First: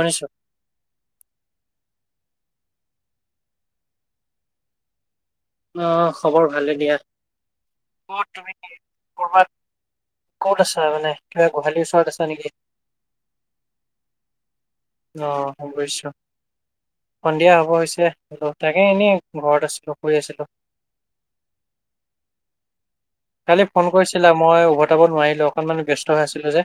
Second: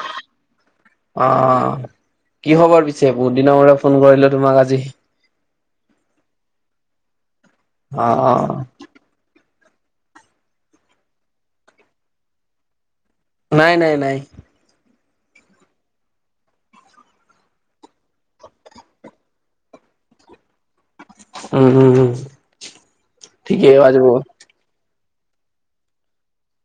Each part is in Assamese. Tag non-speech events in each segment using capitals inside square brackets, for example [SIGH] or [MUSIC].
শুনিছো অ'। কি খবৰ পিছে? বহুতদিনৰ মূৰত ফোন কৰিলোঁ তোমাক আজি। আ' খবৰ ভালে দিয়া। অ অ ক'ত তুমি? কৰবাত ক'ত আছাঁ মানে? কিবা গোহালিৰ ওচৰত আছাঁ নেকি? নাই নাই নাই। অ' সবইছ। সন্ধিয়া হ'ব হৈছে। হ তাকে এনেই ঘৰত আছিলোঁ শুই আছিলোঁ। উম উম উম কালি ঠিকেই ফোন আজি কৰিছিলা। মই উভত কটাব নোৱাৰিলোঁ অকনমান ব্যস্ত হৈ আছিলোঁ যে।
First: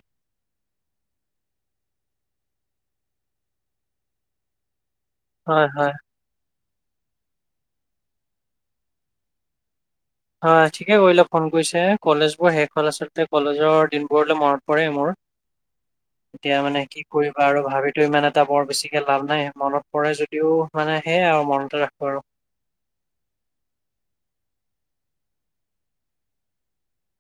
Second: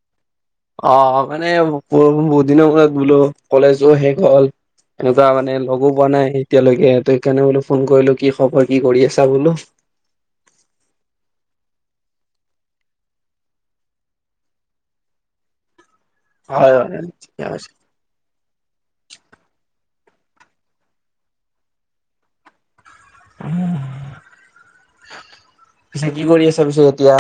অ', হ মানে বহু বহুত দিনৰ মুৰত বোলোঁ, কলেজো শেষ হ'ল। এনেকুৱা মানে হয় লগো হয় পোৱা নাই। এতিয়ালৈকে ইয়াতে সেইকাৰণে বোলোঁ ফোন কৰিলো কি খবৰ কি কৰি আছা বোলোঁ? হয় ঠিকে কৰিলে ফোন কৰিছে। কলেজবোৰ শেষ হ'ল আচলতে কলেজৰ দিনবোৰলৈ মনত পৰে মোৰ। এতিয়া হয় মানে হয় কি ঠিকে কৰিবা আৰু কৈছা। ভাবিতোঁ ইমান এটা বৰ বেছিকে লাভ নাই মনত পৰে যদিও মানে সেয়াই আৰু মনতে ৰাখোঁ আৰু। পিছে কি কৰি আছাঁ পিছে এতিয়া?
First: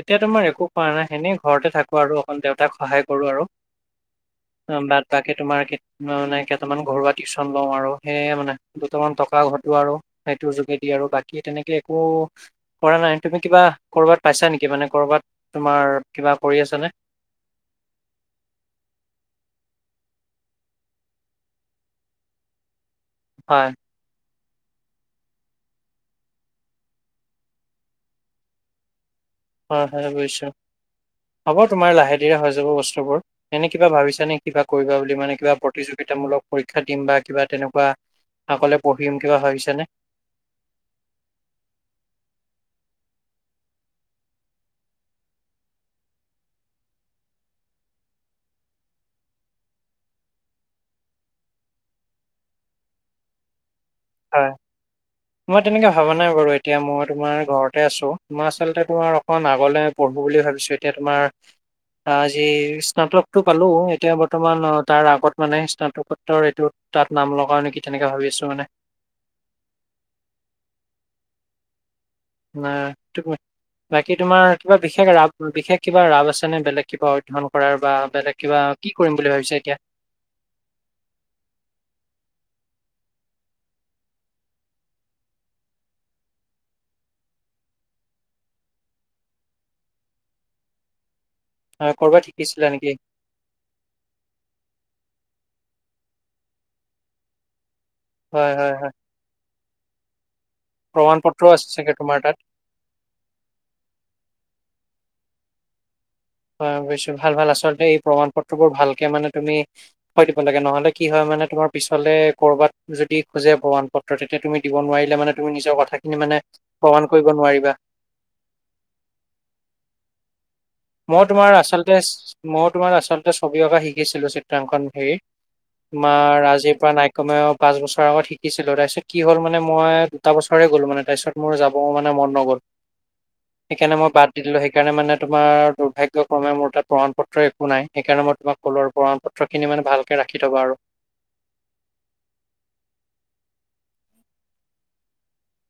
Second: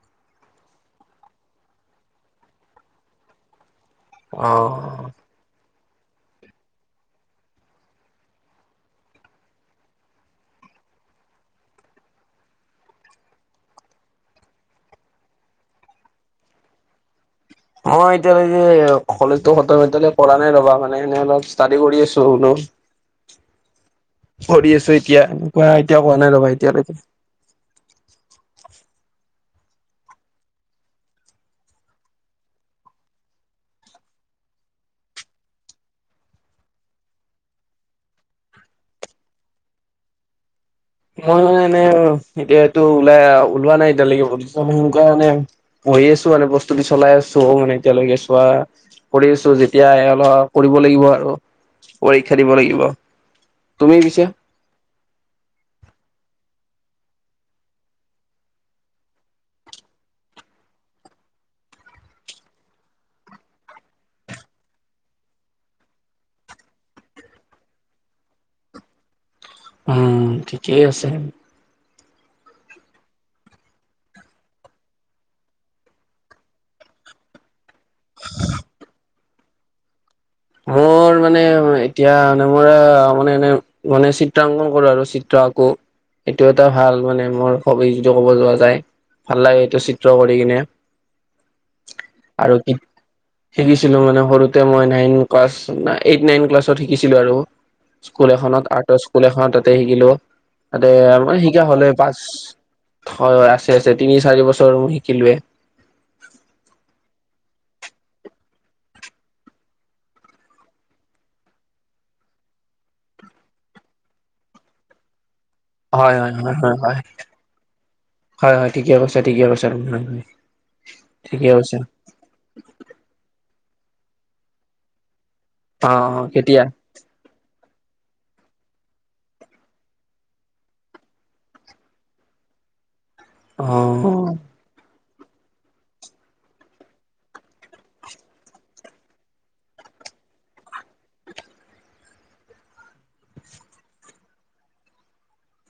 এতিয়া তোমাৰ একো কৰা নাই এনেই ঘৰতে থাকোঁ আৰু অকণ দেউতাক সহায় কৰোঁ আৰু। অ', বাট বাকী তোমাৰ কি [UNINTELLIGIBLE] মানে কেইটামান ঘৰুৱা টিউচন লওঁ আৰু সেয়ে মানে দুটামান টকা ঘটোঁ আৰু সেইটোৰ যোগেদি। আৰু বাকী তেনেকে একো কৰা নাই তুমি কিবা ক'ৰবাত পাইছা নেকি? মানে ক'ৰবাত তোমাৰ কিবা কৰি আছাঁনে? অ' এতিয়ালৈকে এ কলেজতো খতম এতিয়ালৈ কৰা নাই ৰ'বা মানে এনে অলপ ষ্টাডি কৰি আছোঁ বোলোঁ। [INAUDIBLE] হয় কৰি আছোঁ এতিয়া হোৱা এতিয়া হোৱা নাই ৰ'বা এতিয়ালৈকে। অ', হা বুজিছোঁ। হ'ব তোমাৰ লাহে ধীৰে হৈ যাব বস্তুবোৰ। এনে কিবা ভাবিছানে কিবা কৰিবা বুলি মানে কিবা প্ৰতিযোগিত তামূলক পৰীক্ষা দিম বা কিবা তেনেকুৱা আগলে পঢ়িম কিবা ভাবিছানে? মই মানে এনে অ' এতিয়াটো ওলাই ওলোৱাঁ নাই এতিয়ালৈকে [UNINTELLIGIBLE] পঢ়ি আছোঁ মানে প্ৰস্তুতি চলাই আছোঁ মানে এতিয়ালৈকে চোৱা কৰি আছোঁ যেতিয়া এৰা ধৰা কৰিব লাগিব আৰু পৰীক্ষা দিব লাগিব। তুমি পিছে? হয় মই তেনেকে ভাবা নাই বাৰু এতিয়া মই তোমাৰ ঘৰতে আছোঁ। মই আচলতে তোমাৰ অকন আগলে পঢ়োঁ বুলি ভাবিছোঁ। তেতিয়া তোমাৰ আ যি স্নাতকটো পালোঁ এতিয়া বৰ্তমান অ' তাৰ আগত মানে স্নাতকোত্তৰ এইটো তাত নাম লগাওঁ নেকি তেনেকে ভাবি আছোঁ মানে। উম, ঠিকেই আছে। নাই [UNINTELLIGIBLE] বাকী তোমাৰ কিবা বিশেষ ৰাপ বিশেষ কিবা ৰাপ আছেনে বেলেগ কিবা অধ্যয়ণ কৰাৰ বা বেলেগ কিবা কি কৰিম বুলি ভাবিছা এতিয়া? মোৰ মানে এতিয়া মানে মোৰ মানে এনে মানে চিত্ৰাংকন কৰো আৰু চিত্ৰা আকৌ। এইটো এটা ভাল মানে মোৰ হবি যিটো ক'ব যোৱা যায় ভাল লাগে সেইটো চিত্ৰ কৰি কিনে। আহ, কৰ'বাত আৰু শিকিছিলা নেকি শিকিছিলো মানে সৰুতে মই নাইন ক্লাছ এইট নাইন ক্লাছত শিকিছিলো আৰু স্কুল হয় এখনত হয় হয় আৰ্টৰ স্কুল এখনত। তে শিকিলো। তাতে প্ৰমাণ মানে পত্ৰও শিকা আছে হ'লে চাগে পাঁচ তোমাৰ তাত হয় আছে আছে তিনি চাৰি বছৰ শিকিলোৱে। হয়, বুজিছো। ভাল ভাল আচলতে এই প্ৰমাণ পত্ৰবোৰ ভালকে মানে তুমি থয় দিব লাগে। নহ'লে কি হয় মানে তোমাৰ পিছলে ক'ৰবাত যদি খোজে প্ৰমাণ পত্ৰ তেতিয়া তুমি দিব নোৱাৰিলে মানে তুমি নিজৰ হয় কথাখিনি হয় মানে হয় হয় হয় প্ৰমাণ কৰিব নোৱাৰিবা। হয়, হয় ঠিকে কৈছা ঠিকে কৈছা। মই ঠিকে তোমাৰ কৈছা আচলতে মই তোমাৰ আচলতে ছবি অঁকা শিকিছিলো চিত্ৰাংকন হেৰি। অ অ তোমাৰ কেতিয়া আজিৰ পৰা নাই কমেও পাঁচ বছৰৰ আগত শিকা শিকিছিলো। তাৰপিছত কি হ'ল মানে মই দুটা বছৰে গ'লো মানে তাৰপিছত মোৰ যাব মানে মন নগ'ল। অ সেইকাৰণে মই বাদ দি দিলো। সেইকাৰণে মানে তোমাৰ দুৰ্ভাগ্যক্ৰমে মোৰ তাত প্ৰমাণ পত্ৰ একো নাই। সেইকাৰণে মই তোমাক ক'লো আৰু প্ৰমাণ পত্ৰখিনি মানে ভালকে ৰাখি থ'বা আৰু। [INAUDIBLE]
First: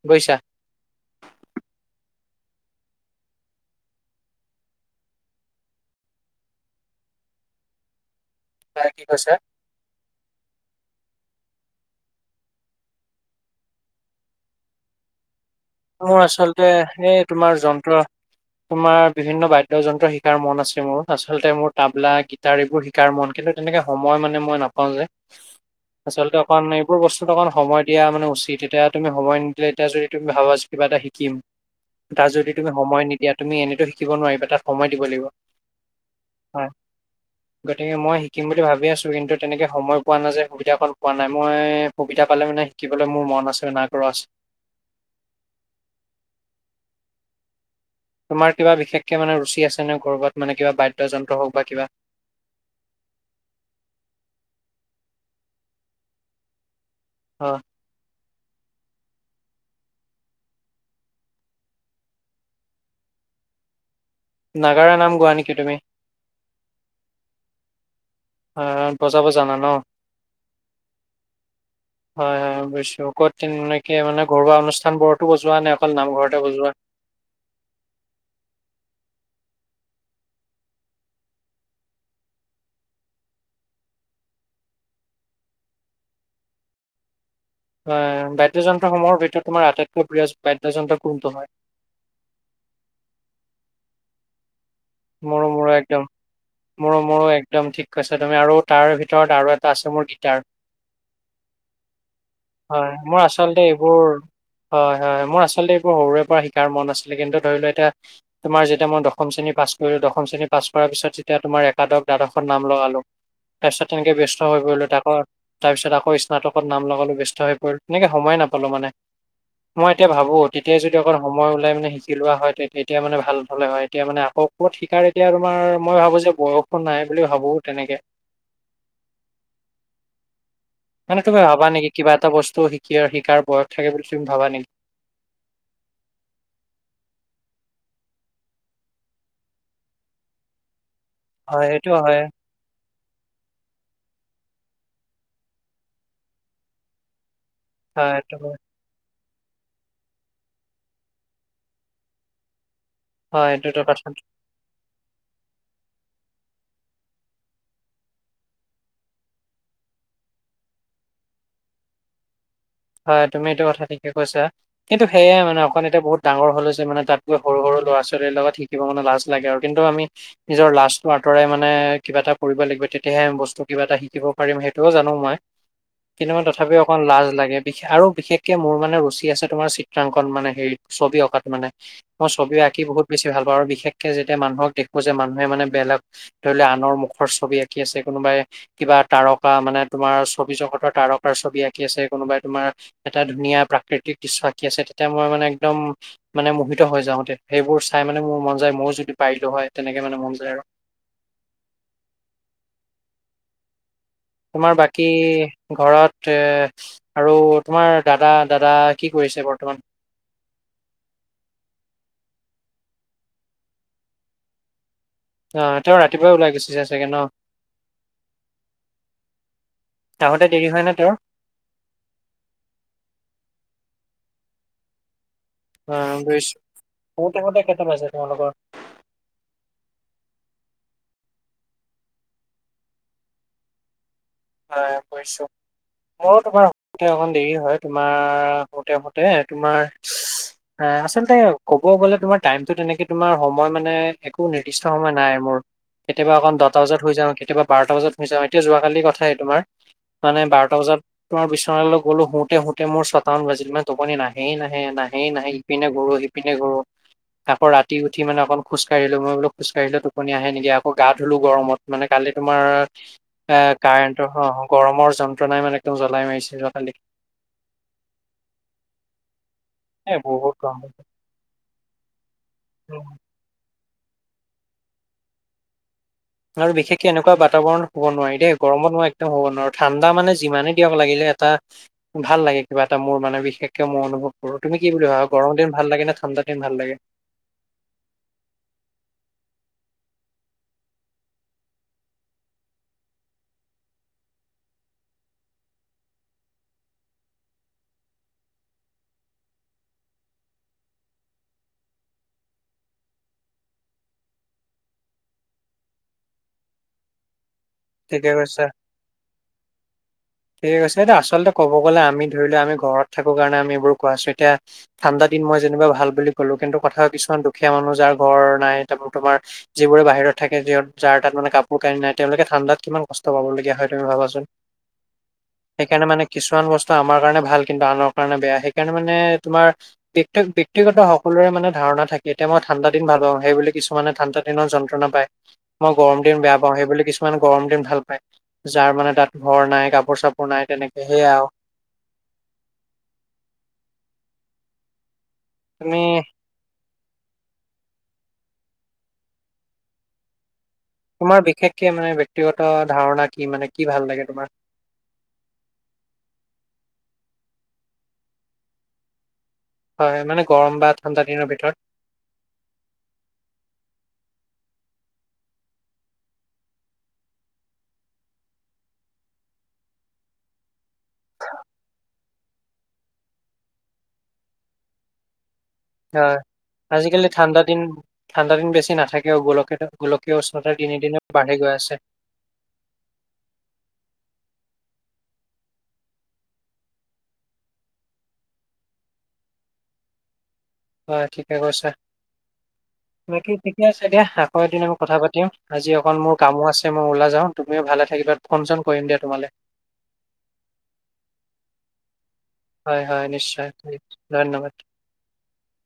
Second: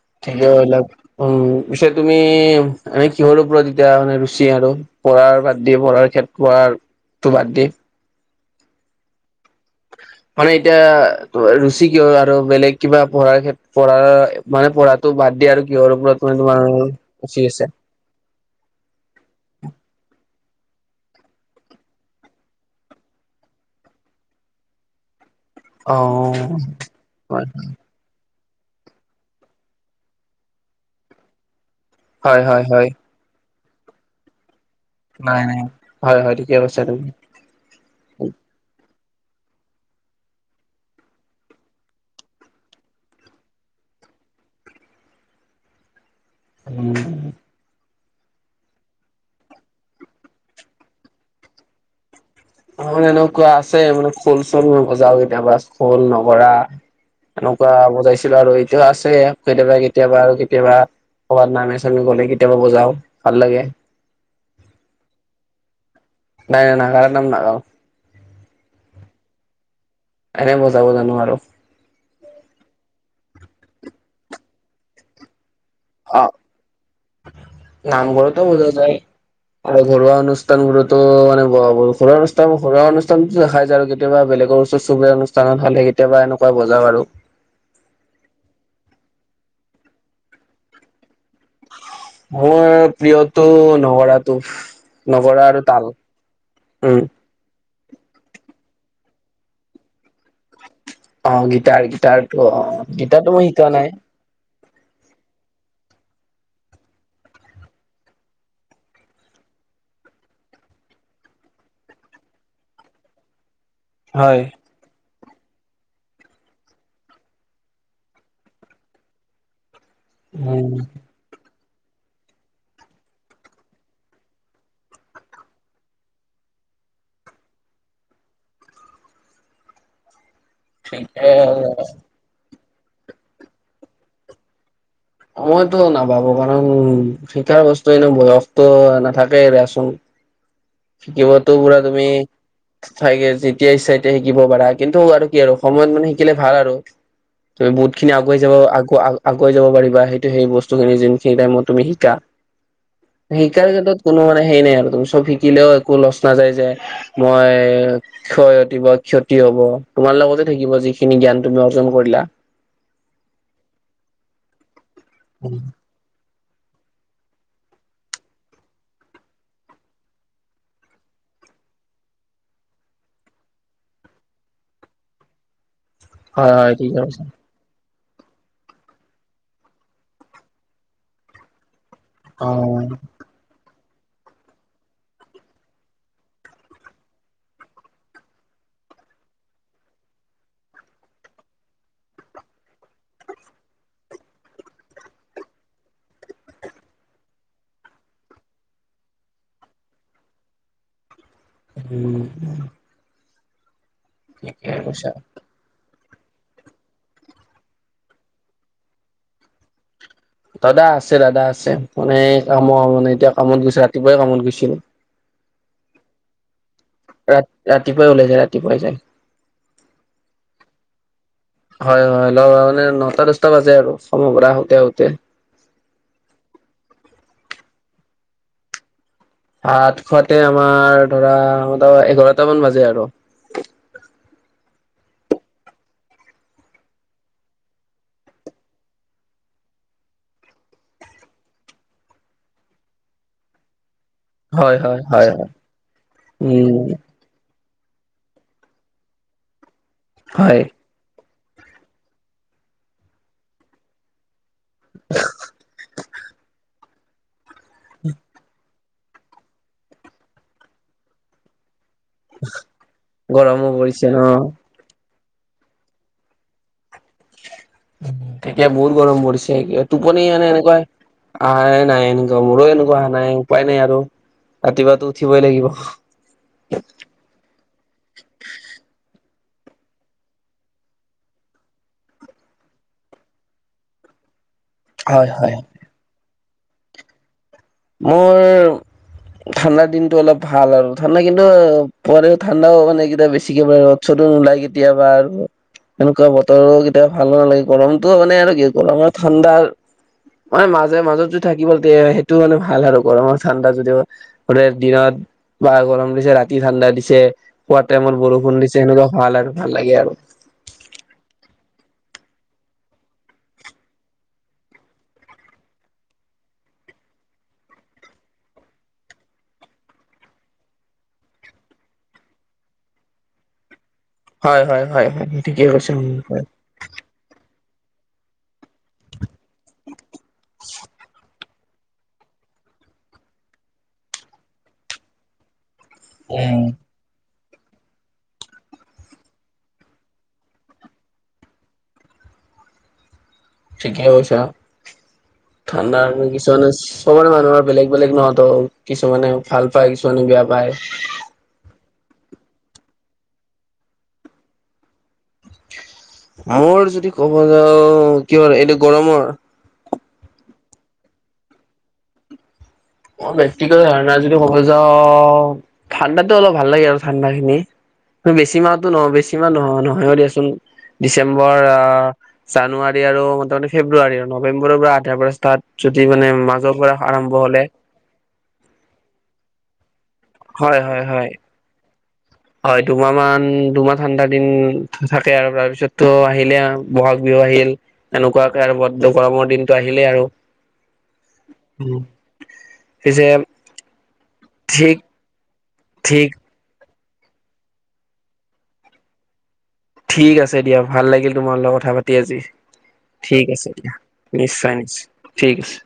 বুজিছা ঠিকে ক'লা উম পিছে তুমি তুমি এনে কিহৰ ওপৰত এতিয়া মানে ৰুচি আৰু পঢ়াৰ বাদ দি পঢ়াৰ ক্ষেত পঢ়াৰ তো বাদ দি? হয়, কি কৈছা? মানে এতিয়া ৰুচি কিয় আৰু বেলেগ কিবা পঢ়াৰ পঢ়াৰ মানে পঢ়াটো বাদ দিয়ে আৰু কিহৰ ওপৰত মোৰ মানে তোমাৰ আচলতে এই ৰুচি তোমাৰ আছে যন্ত্ৰ তোমাৰ বিভিন্ন বাদ্যযন্ত্ৰ শিকাৰ মন আছে মোৰ আচলতে মোৰ তাবলা গীটাৰ এইবোৰ শিকাৰ মন। কিন্তু তেনেকে সময় মানে মই নাপাওঁ যে। অ আচলতে অকণ এইবোৰ বস্তুত অকণ সময় দিয়া মানে উচিত। তেতিয়া তুমি সময় নিদিলে তেতিয়া যদি তুমি ভাবা কিবা এটা শিকিম। তাত হয় যদি হয় তুমি হয় সময় নিদিয়া তুমি এনেটো শিকিব নোৱাৰিবা তাত। সময় দিব লাগ নাই নাই হয় ঠিকে হয়। কৈছা তুমি গতিকে মই শিকিম বুলি ভাব আছো। কিন্তু তেনেকে সময় পোৱা নাযায় সুবিধা অকন পোৱা নাই। মই সুবিধা পালে মানে শিকিবলৈ মোৰ মন আছে [INAUDIBLE] উম। তোমাৰ কিবা বিশেষকে মানে ৰুচি আছেনে ক'ৰবাত মানে কিবা বাদ্যযন্ত্ৰ হওঁক বা কিবা? অ', এনেকুৱা আছে মানে খোল চোল বজাও কেতিয়াবা খোল নগৰা। অ এনেকুৱা বুজাইছিলো আৰু এইটো আছে কেতিয়াবা কেতিয়াবা আৰু কেতিয়াবা। ক'ৰবাত নামে চামে গ'লে কেতিয়াবা বজাও ভাল লাগে। নাগাৰা নাম গোৱা নেকি তুমি? নাই নাই নাগাৰা নাম নাগাওঁ। এ বজাব জানা ন? এনে বজাব জানো আৰু। হয়, হয় বুজছো ক'ত একে মানে ঘৰুৱা অনুষ্ঠান বোৰতো বজোৱা নে? অকল নামঘৰতে বজোৱা অ', নামঘৰটো বজোৱা যায়। আৰু ঘৰুৱা অনুষ্ঠানবোৰতো মানে ঘৰুৱা অনুষ্ঠান ঘৰুৱা অনুষ্ঠানো দেখাই যায় আৰু কেতিয়াবা বেলেগ ওচৰ চুবুৰীয়া অনুষ্ঠানত খালি কেতিয়াবা এনেকুৱা বজাও আৰু। এ বাদ্যযন্ত্ৰসমূহৰ ভিতৰত তোমাৰ আটাইতকৈ প্ৰিয় বাদ্যযন্ত্ৰ কোনটো হয়? মোৰ প্ৰিয়টো নগৰাটো। নগৰা মোৰো আৰু মোৰো তাল একদম উম, মোৰো মোৰো একদম ঠিক কৈছা তুমি আৰু তাৰ ভিতৰত আৰু এটা আছে মোৰ গীটাৰ। অ', গিটাৰ গিটাৰটো অ' মোৰ গিটাৰটো মই আচলতে শিকা নাই। এইবোৰ হয়, হয়, হয় মোৰ আচলতে এইবোৰ সৰুৰে পৰা শিকাৰ মন আছিলে কিন্তু ধৰি লও এতিয়া তোমাৰ যেতিয়া মই দশম শ্ৰেণী পাছ দশম শ্ৰেণী পাছ কৰাৰ পিছত যেতিয়া তোমাৰ একাদশ দ্বাদশত নাম লগালো। তাৰপিছত তেনেকৈ ব্যস্ত হৈ পৰিলোঁ তাকৰ তাৰপিছত আকৌ স্নাতকত নাম লগালো ব্যস্ত হৈ পৰিলো, তেনেকে সময় নাপালো মানে। মই এতিয়া ভাবো উম তেতিয়াই যদি অকল সময় ওলাই মানে শিকি লোৱা হয় তে এতিয়া মানে ভাল হলে হয় এতিয়া মানে আকৌ কত শিকাৰ এতিয়া তোমাৰ মই ভাবো যে বয়সো নাই বুলি ভাবো তেনেকে। [INAUDIBLE] মানে এ তুমি ভাবা নেকি কিবা এটা বস্তু শিকি আৰু শিকাৰ বয়স থাকে বুলি তুমি ভাবা নেকি? মইটো নাভাবো কাৰণ শিকাৰ বস্তু এনে বয়সতো নাথাকেই দিয়াচোন। শিকিব তো হয় পুৰা সেইটো তুমি হয় চাগে যেতিয়া ইচ্ছা তেতিয়া শিকিব পাৰা কিন্তু আৰু কি আৰু সময়ত মানে শিকিলে ভাল আৰু। তুমি বহুত খিনি হয় এইটো আগুৱাই হয় যাবা আগ আগুৱাই যাব পাৰিবা সেইটো সেই বস্তুখিনি যোনখিনি টাইমত তুমি শিকা। হয় শিকাৰ এইটোতো [UNINTELLIGIBLE] কথা কোনো মানে হেই নাই আৰু তুমি চব শি একো লচ নাযায় যে মই ক্ষয়তিব ক্ষতি হ'ব তোমাৰ লগতে থাকিব যিখিনি জ্ঞান তুমি অৰ্জন কৰিলা হয় তুমি এইটো কথা ঠিকে কৈছা কিন্তু সেয়াই মানে অকণ এতিয়া বহুত ডাঙৰ হ'লো যে মানে তাত গৈ সৰু সৰু ল'ৰা ছোৱালীৰ লগত শিকিব মানে লাজ লাগে আৰু কিন্তু আমি নিজৰ লাজটো তৰাই মানে কিবা এটা কৰিব লাগিব তেতিয়াহে বস্তু কিবা এটা শিকিব পাৰিম সেইটোও জানো মই। কিন্তু ম হয় হয় তথাপিও অকণ ঠিকে কৈছা লাজ লাগে। আৰু বিশেষকে মোৰ মানে ৰুচি আছে তোমাৰ চিত্ৰাংকন মানে হেৰি ছবি অঁকাত মানে। মই অ ছবি আঁকি বহুত বেছি ভাল পাওঁ আৰু বিশেষক যেতিয়া মানুহক দেখো যে মানুহে মানে বেলেগ ধৰি লোৱা আনৰ মুখৰ ছবি আঁকি আছে কোনোবাই কিবা তাৰকা মানে তোমাৰ ছবি জগতৰ তাৰকাৰ ছবি আঁকি আছে কোনোবাই তোমাৰ এটা ধুনীয়া প্ৰাকৃতিক দৃশ্য আঁকি আছে তেতিয়া মই মানে একদম মানে মোহিত হৈ যাওতে সেইবোৰ চাই মানে মোৰ মন যায় ময়ো যদি পাৰিলো হয় তেনেকে মানে মন যায় আৰু। উম। ঠিকে তোমাৰ বাকী কৈছা ঘৰত এ আৰু তোমাৰ দাদা, দাদা কি কৰিছে বৰ্তমান? দাদা আছে দাদা আছে মানে কামৰ মানে এতিয়া কামত গৈছে ৰাতিপুৱাই কামত গৈছিল। অ' তেওঁ ৰাতিপুৱাই ওলাই গৈছে যে ৰা -ৰাতিপুৱাই ওলাই যায় ৰাতিপুৱাই যায়। আহোতে দেৰি হয় নে তেওঁৰ হয় হয় ল মানে নটা দচটা বাজে আৰু কামৰ পৰা আহোতে আহোতে। ও বুইছো শুতে শুতে কেইটা বাজে তোমালোকৰ? ভাত খোৱাতে আমাৰ ধৰা এঘাৰটামান বাজে আৰু হয় কৈছে। মোৰ তোমাৰ শুতে অকণ দেৰি হয় তোমাৰ শুতে শুতে তোমাৰ অ' আচলতে ক'ব গ'লে তোমাৰ টাইমটো তেনেকে তোমাৰ সময় মানে একো হয় নিৰ্দিষ্ট হয় সময় হয় নাই হয় মোৰ কেতিয়াবা অকণ উম দহটা বজাত শুই যাওঁ কেতিয়াবা বাৰটা বজাত শুই যাওঁ এতিয়া যোৱাকালি কথাই তোমাৰ মানে হয় বাৰটা বজাত তোমাৰ বিচনালে গলো শুতে শুতে মোৰ ছটা মান বাজিল মানে টোপনি নাই। নাহেই নাহে নাহেই নাহে ইপিনে ঘূৰু সিপিনে ঘূৰু আকৌ ৰাতি উঠি মানে অকন খোজকাঢ়িলো মই বোলো খোজকাঢিলে টোপনি আহেই নেকি আকৌ গা ধলো গৰমত মানে কালি তোমাৰ এ গৰমো পৰিছে ন কাৰেণ্টৰ হ গৰমৰ যন্ত যন্ত্ৰনাই মানে একদম জ্বলাই মাৰিছে যোৱাকালি। তেতিয়া বহুত গৰম পৰিছে এ টোপনি মানে বহুত এনেকুৱা গৰম আহে নাহে মোৰো এনেকুৱা অহা নাই উপায় নাই আৰু ৰাতিপুৱাতো উঠিবই লাগিব। আৰু বিশেষকে এনেকুৱা বাতাবৰণ শু'ব নোৱাৰি দেই গৰমত মই একদম হ'ব নোৱাৰো ঠাণ্ডা মানে যিমানে দিয়ক লাগিলে এটা ভাল লাগে কিবা এটা মোৰ মানে বিশেষকে মোৰ অনুভৱ তুমি কি বুলি হয় ভাবা হয় গৰম দিন ভাল লাগে নে ঠাণ্ডা দিন ভাল লাগে। মোৰ ঠাণ্ডাৰ দিনটো অলপ ভাল আৰু ঠাণ্ডা কিন্তু পও ঠাণ্ডাও মানে ক বেছিকে ৰত [UNINTELLIGIBLE] ওলাই কেতিয়াবা আৰু এনেকুৱা বতৰো কেতিয়া ভাল নালাগে গৰমতটো মানে আৰু কি গৰম ঠাণ্ডাৰ ম মাজে মাজত যো থাকিবল তে টো মানে ভাল আৰু গৰমৰ ঠাণ্ডা যিটো দিনত বা গৰম দিছে ৰাতি ঠাণ্ডা দিছে। পুৱাৰ তাইম ত ঠিকে বৰষুণ কৈছা দিছে সেনেকুৱা ভাল আৰু ভাল লাগে আৰু। ঠিক আছে এতিয়া আচলতে ক'ব গ'লে আমি ধৰি লোৱা আমি ঘৰত থাকো কাৰণে আমি এইবোৰ কোৱা আছো এতিয়া ঠাণ্ডা দিন মই যেনিবা ভাল বুলি ক'লো কিন্তু কথা কিছু মান দুখীয়া মানুহ যাৰ ঘৰ নাই তাৰ তোমাৰ যিবোৰে বাহিৰত থাকে যাৰ তাত মানে কাপোৰ কানি নাই তেওঁলোকে ঠাণ্ডাত কিমান কষ্ট পাবলগীয়া হয় তুমি ভাবাচোন হয় হয় হয় হয় ঠিকে কৈছা সেইকাৰণে মানে হয়। কিছুমান বস্তু আমাৰ কাৰণে ভাল কিন্তু আনৰ কাৰণে বেয়া সেইকাৰণে মানে তোমাৰ ব -বক্তিগত সকলোৰে মানে ধাৰণা থাকে এতিয়া মই ঠাণ্ডা দিন ভাল পাওঁ সেই বুলি কিছুমানে ঠাণ্ডা দিনত যন্ত্ৰনা পায়। মই গৰম দিন বেয়া উম পাওঁ সেই বুলি কিছুমান গৰম দিন ভাল পায় যাৰ মানে তাত ঘৰ নাই কাপোৰ চাপোৰ নাই তেনেকে সেয়াই আৰু [INAUDIBLE] ঠিকে কৈছা তুমি ঠাণ্ডা কিছুমানে চবৰে মানুহৰ বেলেগ বেলেগ নহত কিছুমানে ভাল পায় কিছুমানে বেয়া পায়। তোমাৰ বিশেষকে মানে ব্যয়ক্তিগত ধাৰণা কি মানে কি ভাল লাগে তোমাৰ? [INAUDIBLE] মোৰ যদি ক'ব যাওঁ কি হয় এইটো গৰমৰ হয়, মানে গৰম বা ঠাণ্ডা দিনৰ ভিতৰত। অ, ব্যক্তিগত ধাৰণা যদি মব যাওঁ ঠাণ্ডাতো অলপ ভাল লাগে আৰু ঠাণ্ডা খিনি বেছি মাহতো নহয় বেছি মাহ নহয় নহয়ও দিয়াচোন। ডিচেম্বৰ জানুৱাৰী আৰু ম মানে ফেব্ৰুৱাৰী আৰু নৱেম্বৰৰ পৰা আধাৰ পৰা ষ্টাৰ্ট যদি মানে হয় মাজৰ পৰা আজিকালি আৰম্ভ ঠাণ্ডা হ'লে। দিন ঠাণ্ডা দিন বেছি নথাকেও গোলক গোলকীয় উষ্ণতা হয় দিনে হয় দিনেও হয় বাঢ়ি গৈ আছে। হয় দুমাহ মান দুমাহ ঠাণ্ডা দিন থাকে আৰু তাৰপিছতো আহিলে ব'হাগ বিহু আহিল এনেকুৱাকে আৰু ব গৰমৰ দিনটো আহিলেই আৰু। হয় ঠিকে কৈছা পিছে বাকী ঠিকে আছে দিয়া আকৌ এদিন মই ঠিক কথা পাতিম। আজি অকণ ঠিক মোৰ কামো আছে মই ওলাইা যাওঁ তুমিও ভালে থাকিবা ফোন চোন কৰিম দিয়া তোমালে। ঠিক আছে দিয়া ভাল লাগিল তোমাৰ লগত কথা পাতি আজি। হয় হয় ঠিক নিশ্চয় আছে দিয়া ধন্যবাদ। নিশ্চয় নিশ্চয় ঠিক আছে।